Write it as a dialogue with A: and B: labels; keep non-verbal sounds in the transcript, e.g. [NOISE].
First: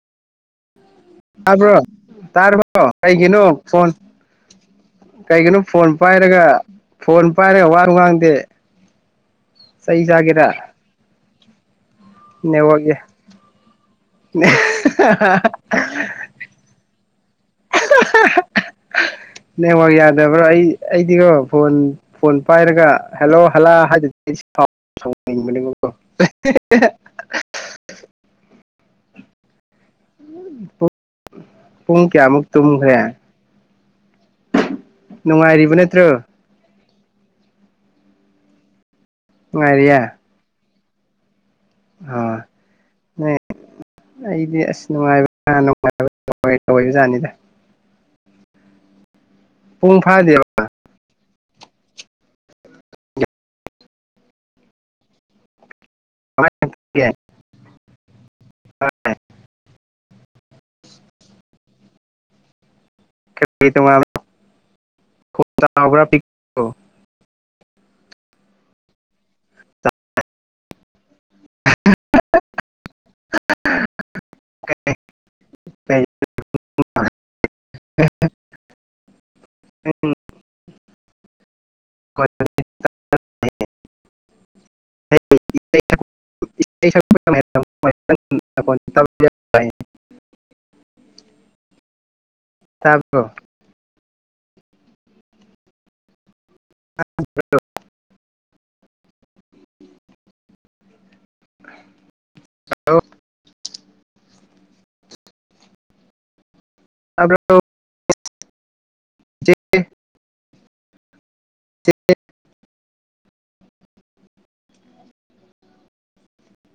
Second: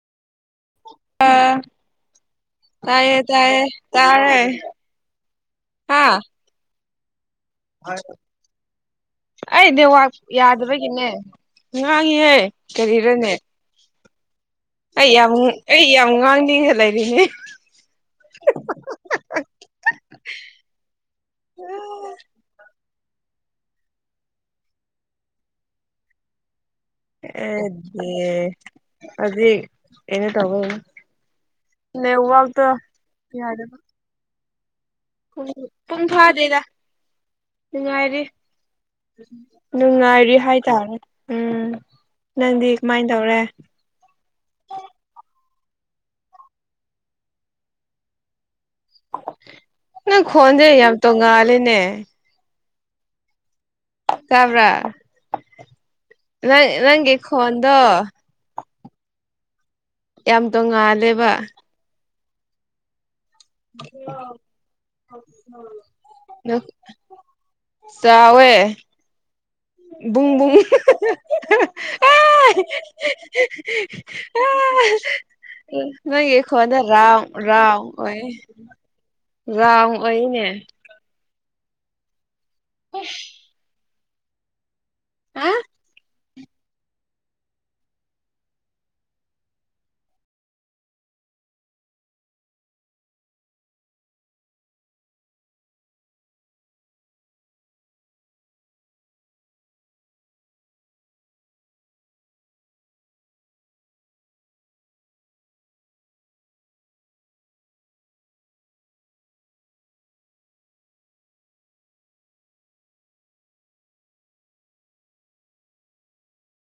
A: [INAUDIBLE]
B: ꯑ
A: ꯇꯥꯔꯕ꯭ꯔꯣ [INAUDIBLE] ꯇꯥꯔꯕ꯭ꯔꯣ
B: ꯇꯥꯏꯌꯦ
A: ꯀꯩꯒꯤꯅꯣ
B: ꯇꯥꯏꯌꯦ
A: ꯐꯣꯟ [INAUDIBLE]
B: ꯇꯥꯔꯦ
A: ꯀꯩꯒꯤꯅꯣ ꯐꯣꯟ
B: ꯍꯥ
A: ꯄꯥꯏꯔꯒ [INAUDIBLE] ꯐꯣꯟ ꯄꯥꯏꯔꯒꯥ ꯋꯥ ꯋꯥꯉꯥꯡꯗꯦ [INAUDIBLE] ꯆꯩ ꯆꯥꯒꯦꯔꯥ
B: ꯅꯦꯅꯥ [INAUDIBLE] ꯉꯥꯡꯉꯤꯍꯦ
A: ꯅꯦꯠꯋꯥꯛ
B: ꯀꯔꯤꯔꯅꯦ
A: [INAUDIBLE]
B: ꯑꯩ ꯌꯥꯝ ꯑꯩ ꯌꯥꯝ ꯉꯥꯡꯅꯤꯡꯉ ꯂꯩꯔꯤꯅꯦ [UNINTELLIGIBLE]
A: ꯅꯦꯇꯋꯥꯀ ꯌꯥꯗꯕ꯭ꯔ‌ꯣ ꯑꯩ ꯑꯩꯗꯤꯀ‌ꯣ ꯐꯣꯟ ꯐꯣꯟ ꯄꯥꯏꯔꯒ ꯍꯦꯜꯂꯣ ꯍꯜꯂꯥ ꯍꯥꯏꯗꯨꯗꯤ [UNINTELLIGIBLE] [UNINTELLIGIBLE] [UNINTELLIGIBLE]
B: [UNINTELLIGIBLE] ꯑꯗꯨꯗꯤ ꯀꯅꯣ ꯇꯧꯕꯩꯅ [UNINTELLIGIBLE]
A: ꯄꯨꯡ ꯀꯌꯥꯃꯨꯛ
B: ꯅ‌ꯩꯋꯥꯛꯇꯣ
A: ꯇꯨꯝꯈ꯭ꯔꯦ
B: [INAUDIBLE] ꯌꯥꯗꯕꯩ ꯨ [UNINTELLIGIBLE]
A: ꯅꯨꯡꯉꯥꯏꯔꯤꯕ
B: ꯄꯨꯡ
A: ꯅꯠꯇ꯭ꯔꯣ
B: ꯐꯥꯗ‌ꯦꯗ [INAUDIBLE] ꯅꯨꯡꯉꯥꯏꯔꯤ [INAUDIBLE]
A: ꯅꯨꯡꯉꯥꯏꯔꯤꯌꯦ
B: ꯅꯨꯡꯉꯥꯏꯔꯤ ꯍꯥꯏꯇꯝꯅꯤ
A: ꯑꯥ [INAUDIBLE] ꯅꯦ [INAUDIBLE] ꯑꯩꯗꯤ ꯑꯁ ꯅꯨꯡꯉꯥꯏꯕꯅ ꯅꯨꯡꯉꯥꯏꯕ ꯇꯧꯕ ꯖꯥꯠꯅꯤꯗ ꯄꯨꯡ
B: [UNINTELLIGIBLE] ꯅꯪ
A: ꯐꯥꯗꯦꯕ
B: ꯈꯣꯟꯖꯦ ꯌꯥꯝ ꯇꯣꯡꯉꯥꯜꯂꯤꯅꯦ ꯇꯥꯕ꯭ꯔꯥ [UNINTELLIGIBLE] ꯅꯪ ꯅꯪꯒꯤ ꯈꯣꯟꯗꯣ
A: [UNINTELLIGIBLE]
B: ꯌꯥꯝ ꯇꯣꯡꯉꯥꯜꯂꯦꯕ
A: [UNINTELLIGIBLE] ꯈ‌ꯣꯟ ꯆꯥꯎꯕꯔꯥ ꯄꯤꯛ
B: ꯅ [INAUDIBLE] ꯆꯥꯎꯋꯦ ꯕꯨꯡ ꯕꯨꯡ [UNINTELLIGIBLE] [UNINTELLIGIBLE] [UNINTELLIGIBLE] ꯑꯥ [UNINTELLIGIBLE] [UNINTELLIGIBLE] [UNINTELLIGIBLE] ꯑꯥ [UNINTELLIGIBLE] [UNINTELLIGIBLE] ꯅ‌ꯣꯏꯒꯤ ꯈꯣꯟꯗ‌ꯣ ꯔꯥꯎ ꯔꯥꯎ ꯑꯣꯏꯌ‌ꯦ ꯔꯥꯎꯅ ꯑꯣꯏꯌ‌ꯦꯅꯦ
A: [UNINTELLIGIBLE] [UNINTELLIGIBLE] [UNINTELLIGIBLE] [UNINTELLIGIBLE]
B: ꯍꯥ
A: [UNINTELLIGIBLE] [UNINTELLIGIBLE] [UNINTELLIGIBLE] [UNINTELLIGIBLE] [UNINTELLIGIBLE] ꯇꯥꯕꯔ‌ꯣ ꯁꯥ [UNINTELLIGIBLE] [UNINTELLIGIBLE] ꯍꯜꯂꯣ ꯇꯥꯕꯔ‌ꯣ ꯆ‌ꯦ‌ [UNINTELLIGIBLE] ꯆ [UNINTELLIGIBLE] [UNINTELLIGIBLE]